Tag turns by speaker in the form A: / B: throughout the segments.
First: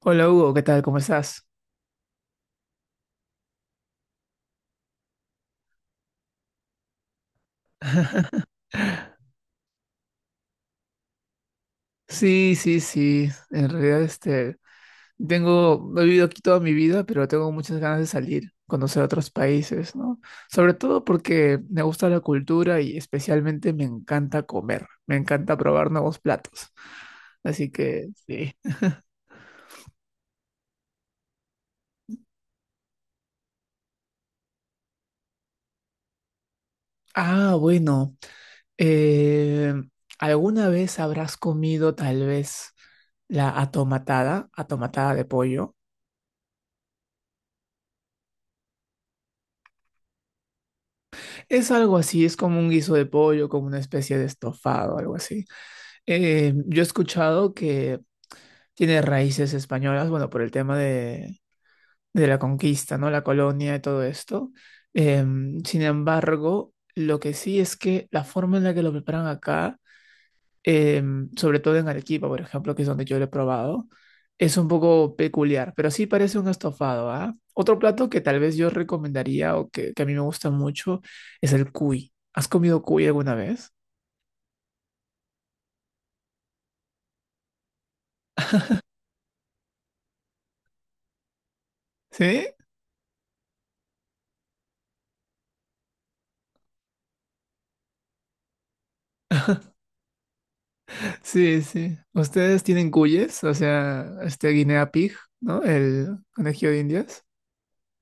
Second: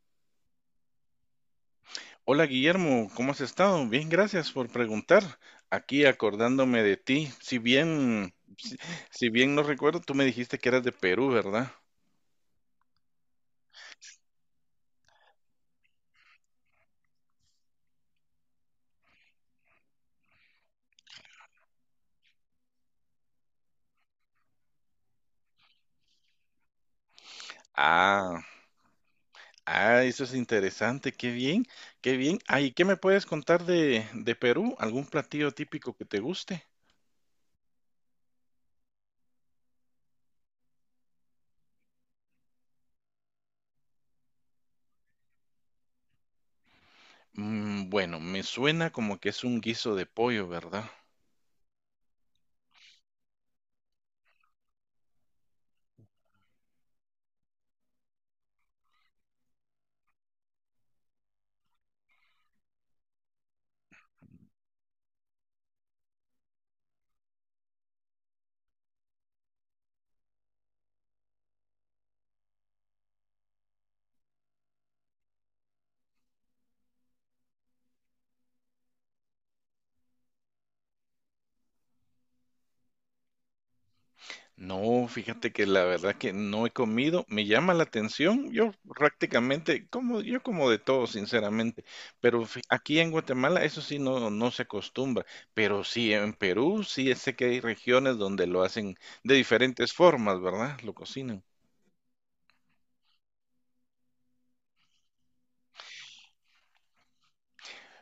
A: Hola Hugo, ¿qué tal? ¿Cómo estás?
B: Hola Guillermo, ¿cómo has estado? Bien, gracias por preguntar. Aquí acordándome de ti. Si bien no recuerdo, tú me dijiste que eras de Perú, ¿verdad?
A: Sí, sí, sí. En realidad, tengo, he vivido aquí toda mi vida, pero tengo muchas ganas de salir, conocer otros países, ¿no? Sobre todo porque me gusta la cultura y especialmente me encanta comer, me encanta probar nuevos platos. Así que,
B: Ah,
A: sí.
B: ah, eso es interesante. Qué bien, qué bien. Ah, ¿y qué me puedes contar de Perú? ¿Algún platillo típico que te guste?
A: Ah, bueno. eh, ¿Alguna vez habrás comido tal vez atomatada de pollo?
B: Bueno, me suena como que es un guiso de pollo, ¿verdad?
A: Es algo así, es como un guiso de pollo, como una especie de estofado, algo así. Yo he escuchado que tiene raíces españolas, bueno, por el tema de la conquista, ¿no? La colonia y todo esto. Sin embargo, lo que sí es que la forma en la que lo preparan acá eh, sobre todo en Arequipa, por ejemplo, que es donde yo lo he probado, es un poco peculiar, pero sí parece un estofado, ¿ah? Otro plato que tal vez yo recomendaría o que a mí me gusta mucho es el cuy. ¿Has comido cuy alguna vez?
B: No, fíjate que la verdad que no he comido, me llama la atención, yo prácticamente, yo como de todo, sinceramente, pero
A: Sí,
B: aquí en Guatemala eso sí no se acostumbra, pero sí en Perú sí sé que hay regiones donde lo hacen de diferentes formas, ¿verdad? Lo cocinan.
A: sí, sí. ¿Ustedes tienen cuyes? O sea, este guinea pig, ¿no? El conejillo de Indias.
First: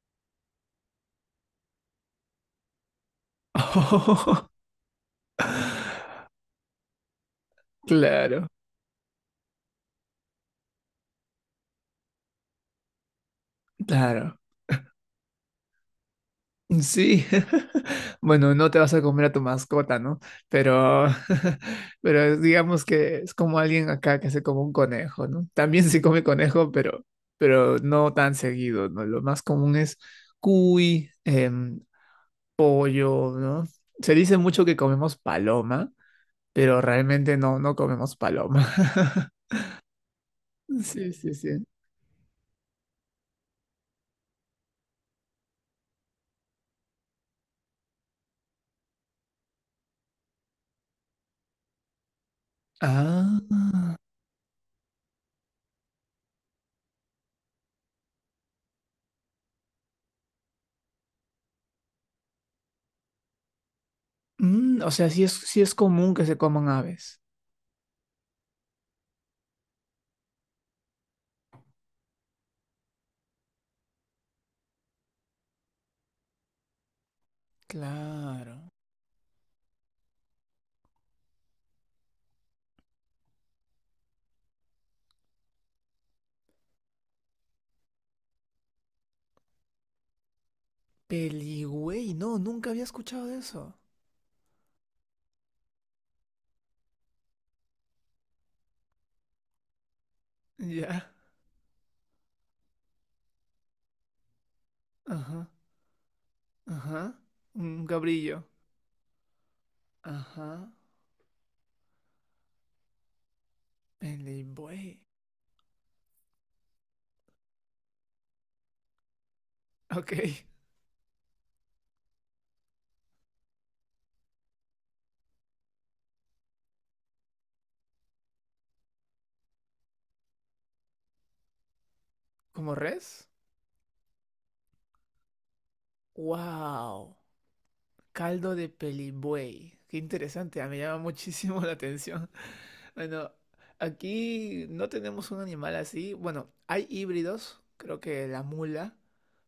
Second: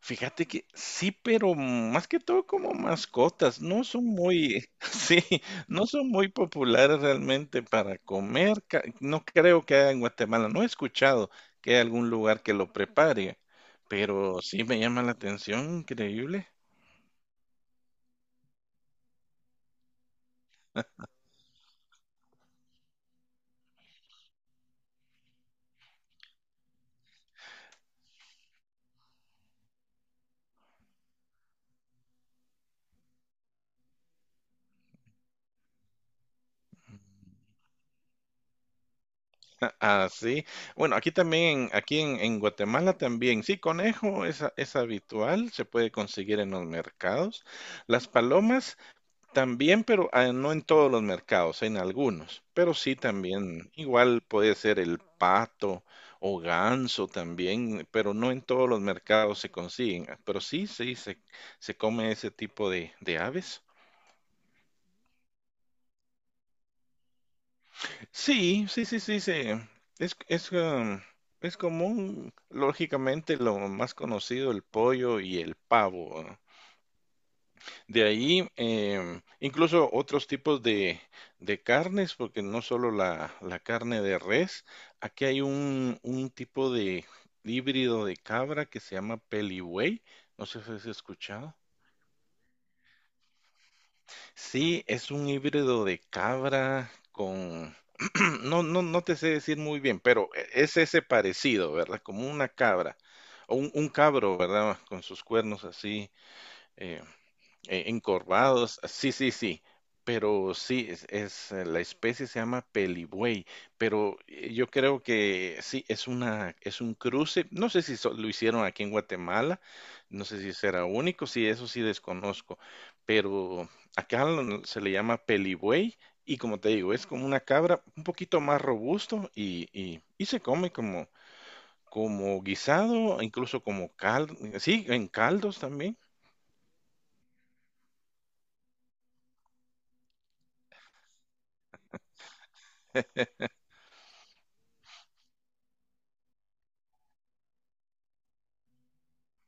B: Fíjate que sí, pero más que todo como mascotas, no son muy, sí, no son muy populares realmente para
A: Claro,
B: comer. No creo que haya en Guatemala, no he escuchado que haya algún lugar que lo prepare,
A: claro.
B: pero sí me llama la atención, increíble.
A: Sí, bueno, no te vas a comer a tu mascota, ¿no? Pero, pero digamos que es como alguien acá que se come un conejo, ¿no? También se come conejo, pero no tan seguido, ¿no? Lo más común es cuy, pollo, ¿no? Se dice mucho que comemos paloma, pero realmente no, no comemos paloma.
B: Ah, sí. Bueno, aquí
A: Sí, sí, sí.
B: también, aquí en Guatemala también, sí, conejo es, es habitual, se puede conseguir en los mercados. Las palomas también, pero ah, no en todos los mercados, en algunos. Pero sí también,
A: Ah,
B: igual puede ser el pato o ganso también, pero no en todos los mercados se consiguen. Ah, pero sí, sí, se come ese tipo de aves.
A: mm, o sea, sí es común que se coman aves.
B: Sí, sí, sí, sí. Es, es, ah, es común, lógicamente, lo más conocido, el pollo y el pavo. Ah. De ahí,
A: Claro.
B: incluso otros tipos de carnes, porque no solo la carne de res, aquí hay un tipo de híbrido de cabra que se llama pelibuey, no sé si has escuchado.
A: Peligüey, no, nunca había escuchado de eso.
B: Sí, es un híbrido de cabra con... No, no, no te sé decir muy bien, pero es ese
A: Ya.
B: parecido, ¿verdad? Como una cabra, o un cabro, ¿verdad? Con sus
A: Ajá.
B: cuernos así, eh,
A: Ajá. Un cabrillo.
B: encorvados, sí, sí, sí, pero
A: Ajá.
B: sí, la especie se llama pelibuey, pero yo
A: Pelibuey.
B: creo que sí, es un cruce, no sé si lo hicieron aquí en Guatemala, no sé
A: Ok.
B: si será único, sí, eso sí desconozco, pero acá se le llama pelibuey y como te digo, es como una cabra un poquito más robusto y se come como, como
A: ¿Como
B: guisado,
A: res?
B: incluso como caldo, sí, en caldos también.
A: Wow. Caldo de pelibuey. Qué interesante, ah, me llama muchísimo la atención. Bueno, aquí no tenemos un animal así. Bueno, hay híbridos, creo que la mula,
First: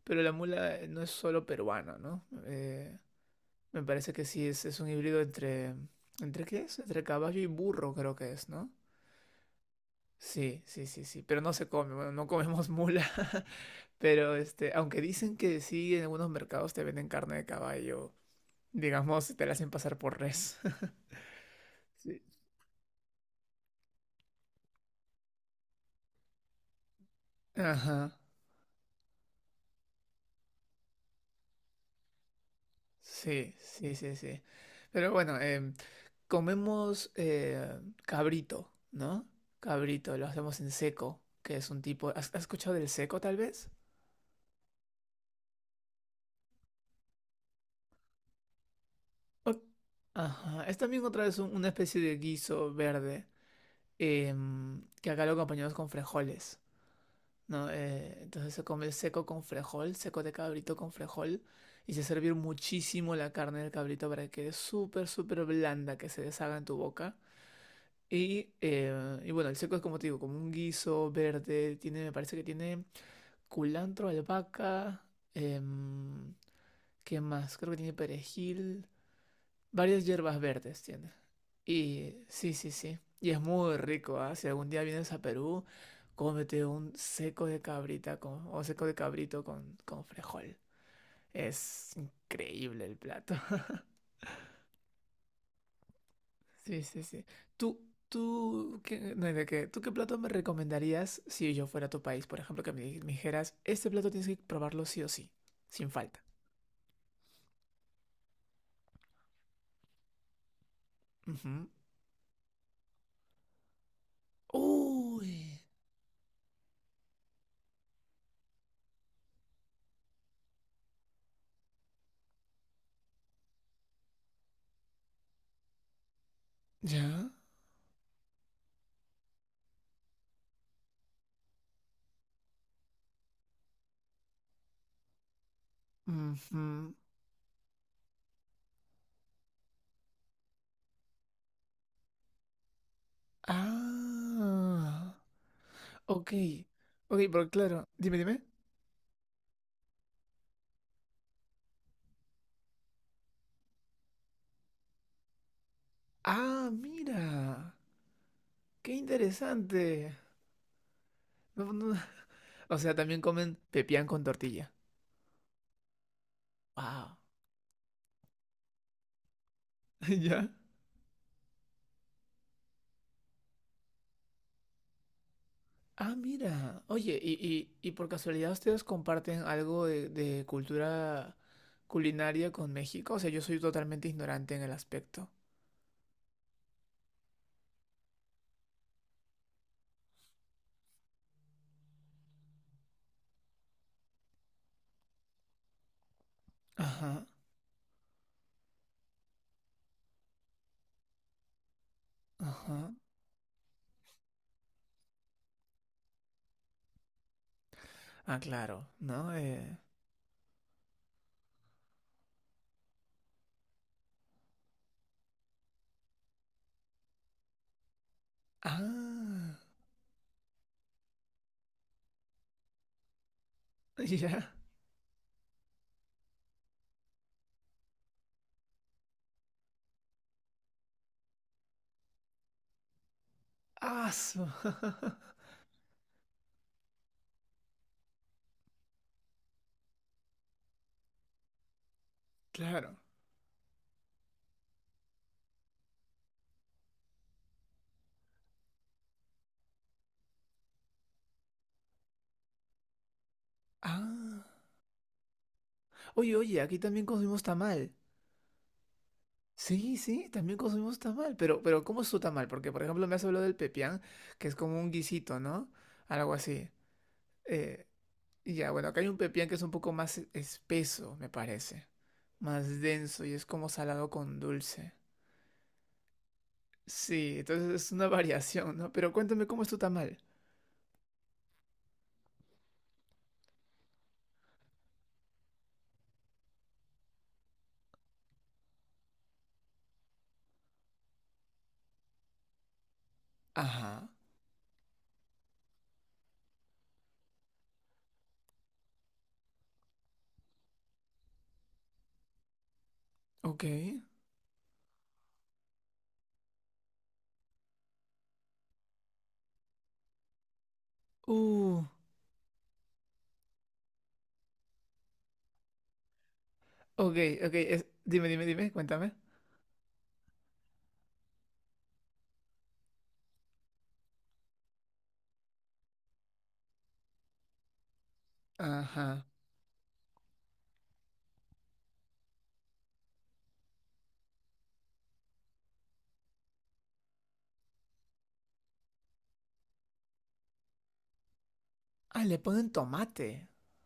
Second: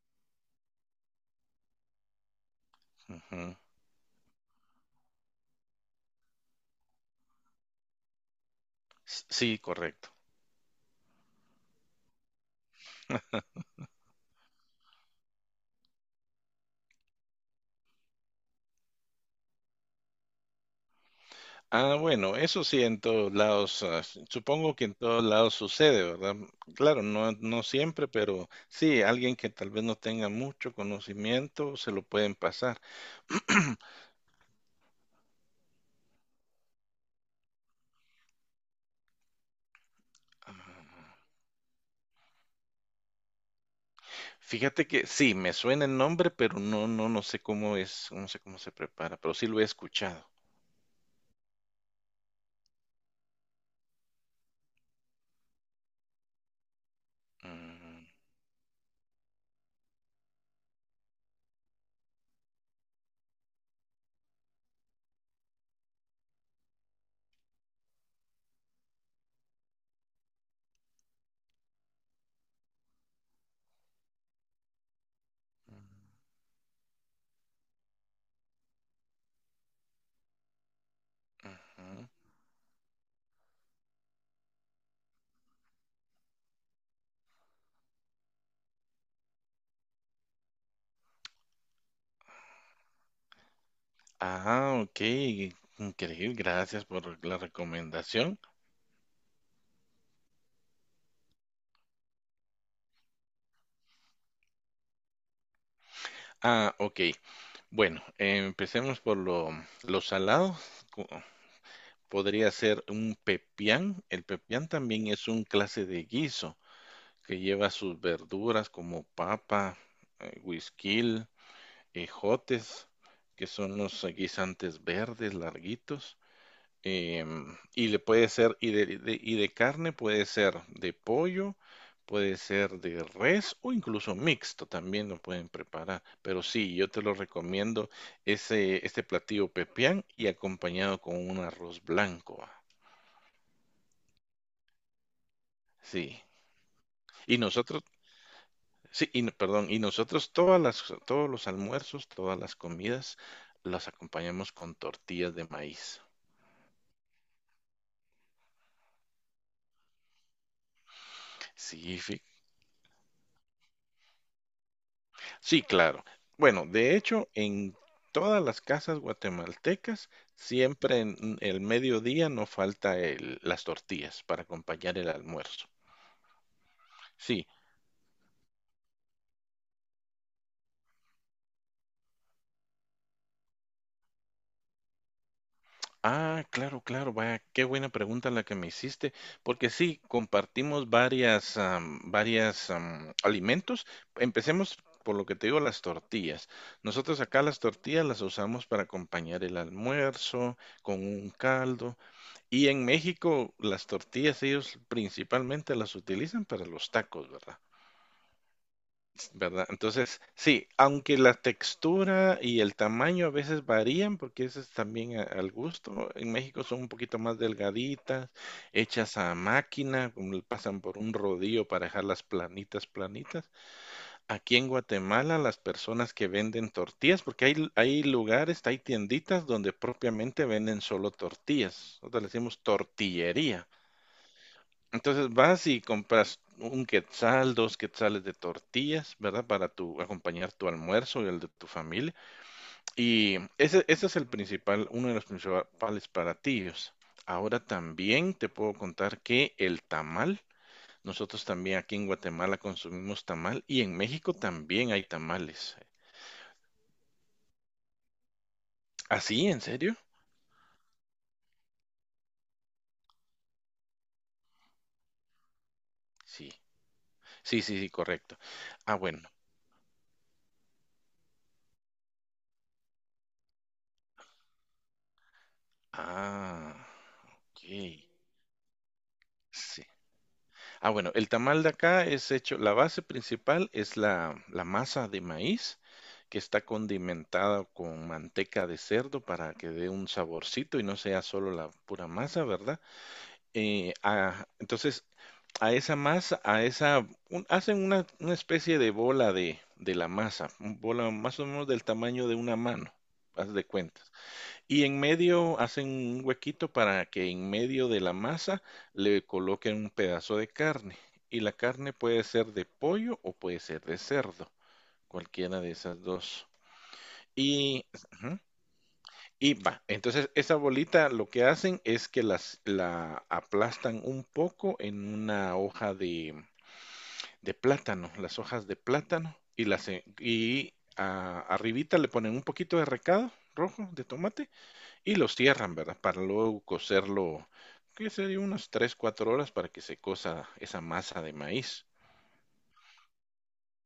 A: pero la mula no es solo peruana, ¿no?
B: Ujú.
A: Me parece que sí, es un híbrido entre... ¿Entre qué es? Entre caballo y burro creo que es, ¿no?
B: S- Sí, correcto.
A: Sí, sí, sí, sí, pero no se come, bueno, no comemos mula, pero aunque dicen que sí, en algunos mercados te venden carne de caballo, digamos, te la hacen pasar por res.
B: Ah,
A: Sí.
B: bueno, eso sí en todos lados, ah, supongo que en todos lados sucede, ¿verdad? Claro, no, no siempre,
A: Ajá,
B: pero sí, alguien que tal vez no tenga mucho conocimiento se lo pueden pasar.
A: sí, sí, sí, sí. Pero bueno, comemos cabrito, ¿no? Cabrito, lo hacemos en
B: Ah,
A: seco, que es un tipo... ¿has escuchado del seco tal vez?
B: fíjate que sí, me suena el nombre, pero no, no, no sé cómo es, no sé cómo se prepara, pero sí lo
A: Ok,
B: he escuchado.
A: ajá. Es también otra vez una especie de guiso verde que acá lo acompañamos con frijoles, ¿no?
B: Ujú.
A: Entonces se come seco con frejol, seco de cabrito con frejol y se sirve muchísimo la carne del cabrito para que quede súper, súper blanda, que se deshaga en tu boca. Y bueno, el seco es como te digo, como un guiso verde, tiene, me parece que tiene culantro, albahaca, em, ¿qué más? Creo que tiene perejil. Varias hierbas verdes tiene. Y sí, sí, sí. Y es muy rico, ¿ah? Si algún día vienes a Perú, cómete un seco de cabrita con, o seco de cabrito con frejol. Es increíble el plato.
B: Ah, ok, increíble,
A: Sí,
B: gracias
A: sí, sí.
B: por la
A: ¿Tú,
B: recomendación.
A: tú, qué, no, ¿de qué? ¿Tú qué plato me recomendarías si yo fuera a tu país? Por ejemplo, que me, me dijeras, este plato tienes que probarlo sí o sí, sin falta.
B: Ah, ok, bueno, empecemos por lo salado.
A: Ujú.
B: Podría ser un pepián. El pepián también es
A: Uy,
B: un clase de guiso que lleva sus verduras como papa, guisquil, ejotes, que son los guisantes verdes larguitos.
A: ya.
B: Y le puede ser, y de carne puede ser de pollo, puede ser de res o incluso mixto también lo pueden preparar. Pero sí, yo
A: Ujú.
B: te lo recomiendo este platillo pepián y acompañado con un arroz blanco.
A: Ah.
B: Sí,
A: Ok, ok,
B: y
A: pero
B: nosotros,
A: claro, dime, dime.
B: sí, perdón, y nosotros todas las, todos los almuerzos, todas las comidas, las acompañamos con tortillas de maíz.
A: Ah, mira, qué interesante. No, no,
B: Sí,
A: no. O sea, también comen pepián con tortilla.
B: sí, claro. Bueno, de
A: Wow.
B: hecho, en todas las casas guatemaltecas,
A: ¿Ya?
B: siempre en el mediodía no falta las tortillas para acompañar el almuerzo.
A: Ah, mira. Oye,
B: Sí,
A: y por casualidad ¿ustedes comparten algo de cultura culinaria con México? O sea, yo soy totalmente ignorante en el aspecto.
B: ah, claro, claro, vaya, qué buena pregunta la que me hiciste, porque sí, compartimos varias alimentos. Empecemos por lo que te digo, las tortillas. Nosotros
A: Ajá,
B: acá las tortillas las usamos para acompañar el almuerzo con un caldo. Y en
A: ajá.
B: México las tortillas ellos principalmente las utilizan para los tacos, ¿verdad?
A: Ah, claro, ¿no?
B: ¿Verdad? Entonces, sí, aunque la textura y el tamaño a veces varían, porque eso es también al gusto, en México son un poquito más delgaditas, hechas a
A: Ah,
B: máquina, como le pasan por un rodillo para dejarlas planitas, planitas.
A: ya.
B: Aquí en Guatemala, las personas que venden tortillas, porque hay lugares, hay tienditas donde propiamente venden solo tortillas, nosotros le decimos tortillería.
A: Ah, su-
B: Entonces vas y compras un quetzal, dos quetzales de tortillas, ¿verdad? Para tu, acompañar tu almuerzo y el de tu familia.
A: claro.
B: Y ese, es el principal, uno de los principales platillos. Ahora también te puedo contar que el tamal, nosotros también aquí en Guatemala consumimos tamal y en México
A: Ah.
B: también hay tamales.
A: Oye, oye, aquí también consumimos tamal.
B: ¿Ah, sí? ¿En serio?
A: Sí, sí, también consumimos tamal. Pero, ¿cómo es su tamal? Porque, por ejemplo, me has hablado del pepián, que es como un guisito, ¿no? Algo
B: Sí,
A: así.
B: sí, sí,
A: Eh,
B: sí, correcto.
A: y ya, bueno,
B: Ah,
A: acá hay un
B: bueno.
A: pepián que es un poco más espeso, me parece. Más denso y es como salado con dulce.
B: Ah,
A: Sí,
B: ok.
A: entonces es una variación, ¿no? Pero cuéntame cómo es tu
B: Sí,
A: tamal.
B: ah, bueno, el tamal de acá es hecho, la base principal es la, masa de maíz que está condimentada con manteca de cerdo para que dé un saborcito y no sea solo la pura masa, ¿verdad? Eh,
A: Ajá.
B: ah, entonces, a esa masa, a esa, hacen una especie de bola de la masa, un bola más o menos del tamaño de una mano, haz
A: Ok.
B: de cuenta. Y en medio hacen un huequito para que en medio de la masa le coloquen un pedazo de carne. Y la
A: Uh.
B: carne puede ser de pollo o puede ser de cerdo, cualquiera de esas dos.
A: Ok, ok.
B: Y,
A: Dime,
B: ujú,
A: dime, dime, cuéntame.
B: y va, entonces esa bolita lo que hacen es que la aplastan un poco en una hoja de plátano, las hojas de
A: Ajá.
B: plátano, y las en- y a- arribita le ponen un poquito de recado rojo de tomate y los cierran, ¿verdad? Para luego cocerlo, qué sería, unas 3, 4 horas para que se cosa esa masa de maíz.
A: Ah, le ponen tomate.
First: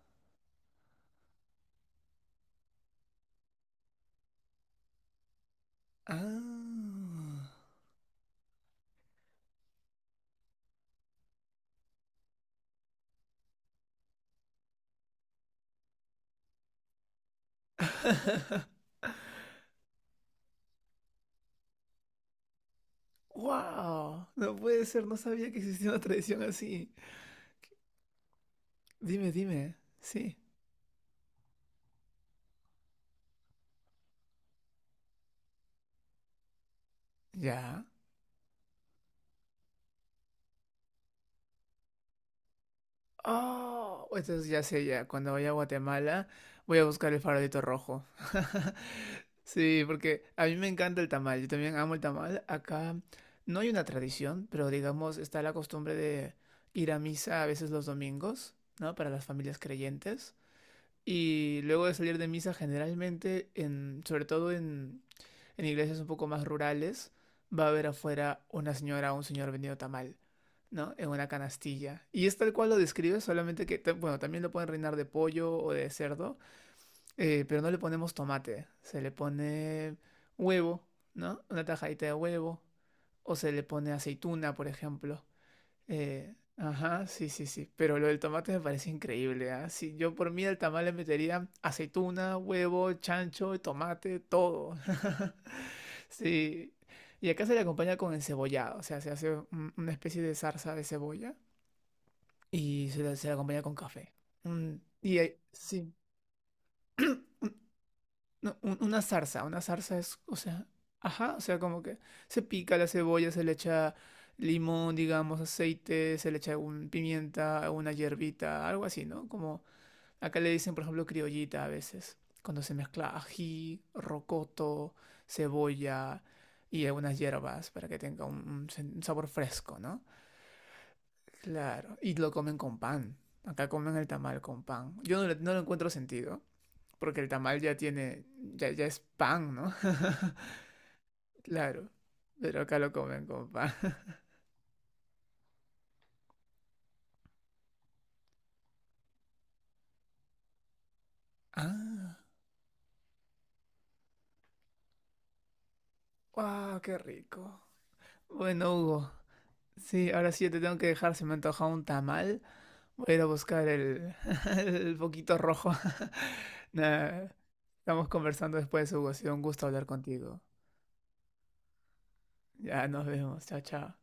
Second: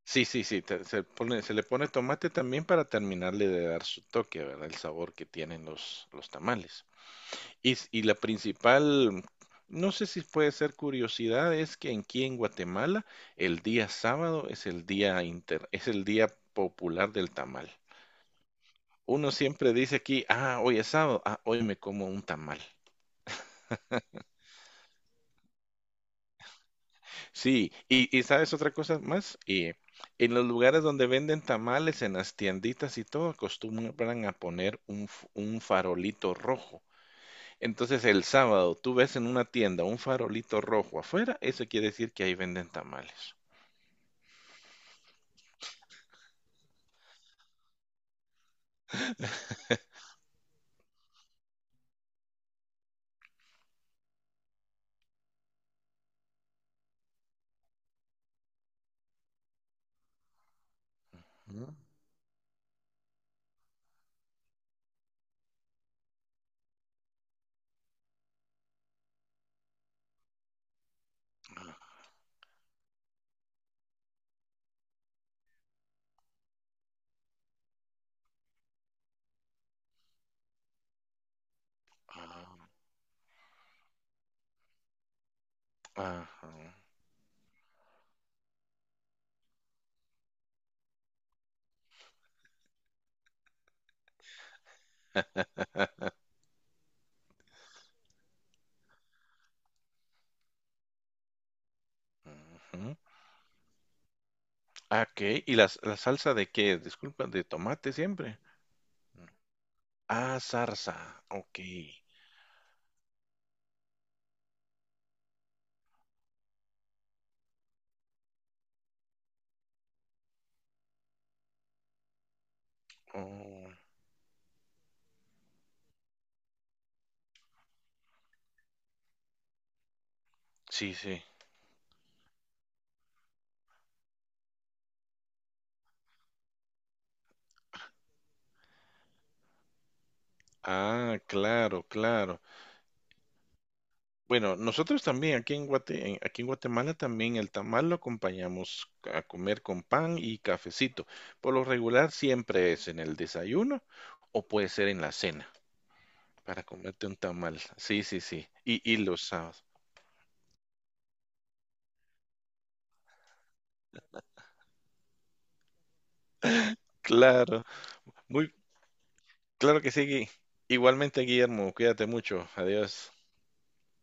B: Sí, sí, sí, se pone, se le pone tomate también para terminarle de dar su toque, ¿verdad? El sabor que tienen los tamales.
A: Ah.
B: Y, y la principal, no sé si puede ser curiosidad, es que aquí en Guatemala el día sábado es el día popular del tamal. Uno siempre dice aquí, ah, hoy es sábado, ah, hoy me como un tamal.
A: ¡Wow! No puede ser, no sabía que existía una tradición así.
B: Sí, y sabes otra cosa
A: Dime,
B: más, y
A: dime.
B: en
A: Sí.
B: los lugares donde venden tamales, en las tienditas y todo, acostumbran a poner un farolito rojo.
A: ¿Ya?
B: Entonces el sábado tú ves en una tienda un farolito rojo afuera, eso quiere decir que ahí venden tamales.
A: Oh, entonces ya sé, ya. Cuando vaya a Guatemala, voy a buscar el farolito rojo. Sí, porque a mí me encanta el tamal. Yo también amo el tamal. Acá no hay una tradición, pero digamos, está la costumbre de ir a misa a veces los domingos, ¿no? Para las familias creyentes. Y
B: Ujú.
A: luego de salir de misa, generalmente, sobre todo en iglesias un poco más rurales, va a haber afuera una señora o un señor vendiendo tamal, ¿no? En una canastilla. Y es tal cual lo describe, solamente que, ta- bueno, también lo pueden reinar de pollo o de cerdo, pero no le ponemos tomate, se le pone huevo, ¿no? Una tajadita de
B: Ah,
A: huevo, o se le pone aceituna, por ejemplo.
B: ajá.
A: Ajá, sí, sí, sí. Pero lo del tomate me parece increíble, ¿ah? Sí, yo por mí al tamal le metería aceituna, huevo, chancho, tomate, todo. Sí. Y acá se le acompaña con encebollado, o sea, se hace una especie de zarza de cebolla y
B: Ujú.
A: se la acompaña con café. Mm,
B: Ah,
A: y
B: ok,
A: ahí-
B: ¿y
A: sí.
B: la salsa de qué? Disculpa, de tomate siempre.
A: No, una zarza es, o
B: Ah,
A: sea,
B: zarza,
A: ajá, o sea,
B: ok.
A: como que se pica la cebolla, se le echa limón, digamos, aceite, se le echa un pimienta, una hierbita, algo así, ¿no? Como acá le dicen, por ejemplo, criollita a veces, cuando se mezcla
B: Oh,
A: ají, rocoto, cebolla y algunas hierbas para que tenga un, un sabor fresco, ¿no?
B: sí, sí.
A: Claro, y lo comen con pan. Acá comen el tamal con pan. Yo no lo encuentro sentido porque el tamal ya tiene, ya, ya es pan, ¿no?
B: Ah,
A: Claro,
B: claro, claro.
A: pero acá lo comen con pan.
B: Bueno, nosotros también aquí en aquí en Guatemala también el tamal lo acompañamos a comer con pan y cafecito. Por lo regular
A: Ah,
B: siempre es en el desayuno o puede ser en la cena para
A: wow, qué
B: comerte un tamal.
A: rico.
B: Sí, sí, sí.
A: Bueno,
B: Y
A: Hugo,
B: los sábados.
A: sí, ahora sí yo te tengo que dejar, se me ha antojado un tamal. Voy a ir a buscar el, el poquito rojo. Nada,
B: Claro,
A: estamos
B: muy
A: conversando después, Hugo, ha sido un gusto
B: claro
A: hablar
B: que sí, Gui.
A: contigo.
B: Igualmente, Guillermo, cuídate mucho.
A: Ya nos
B: Adiós.
A: vemos, chao, chao.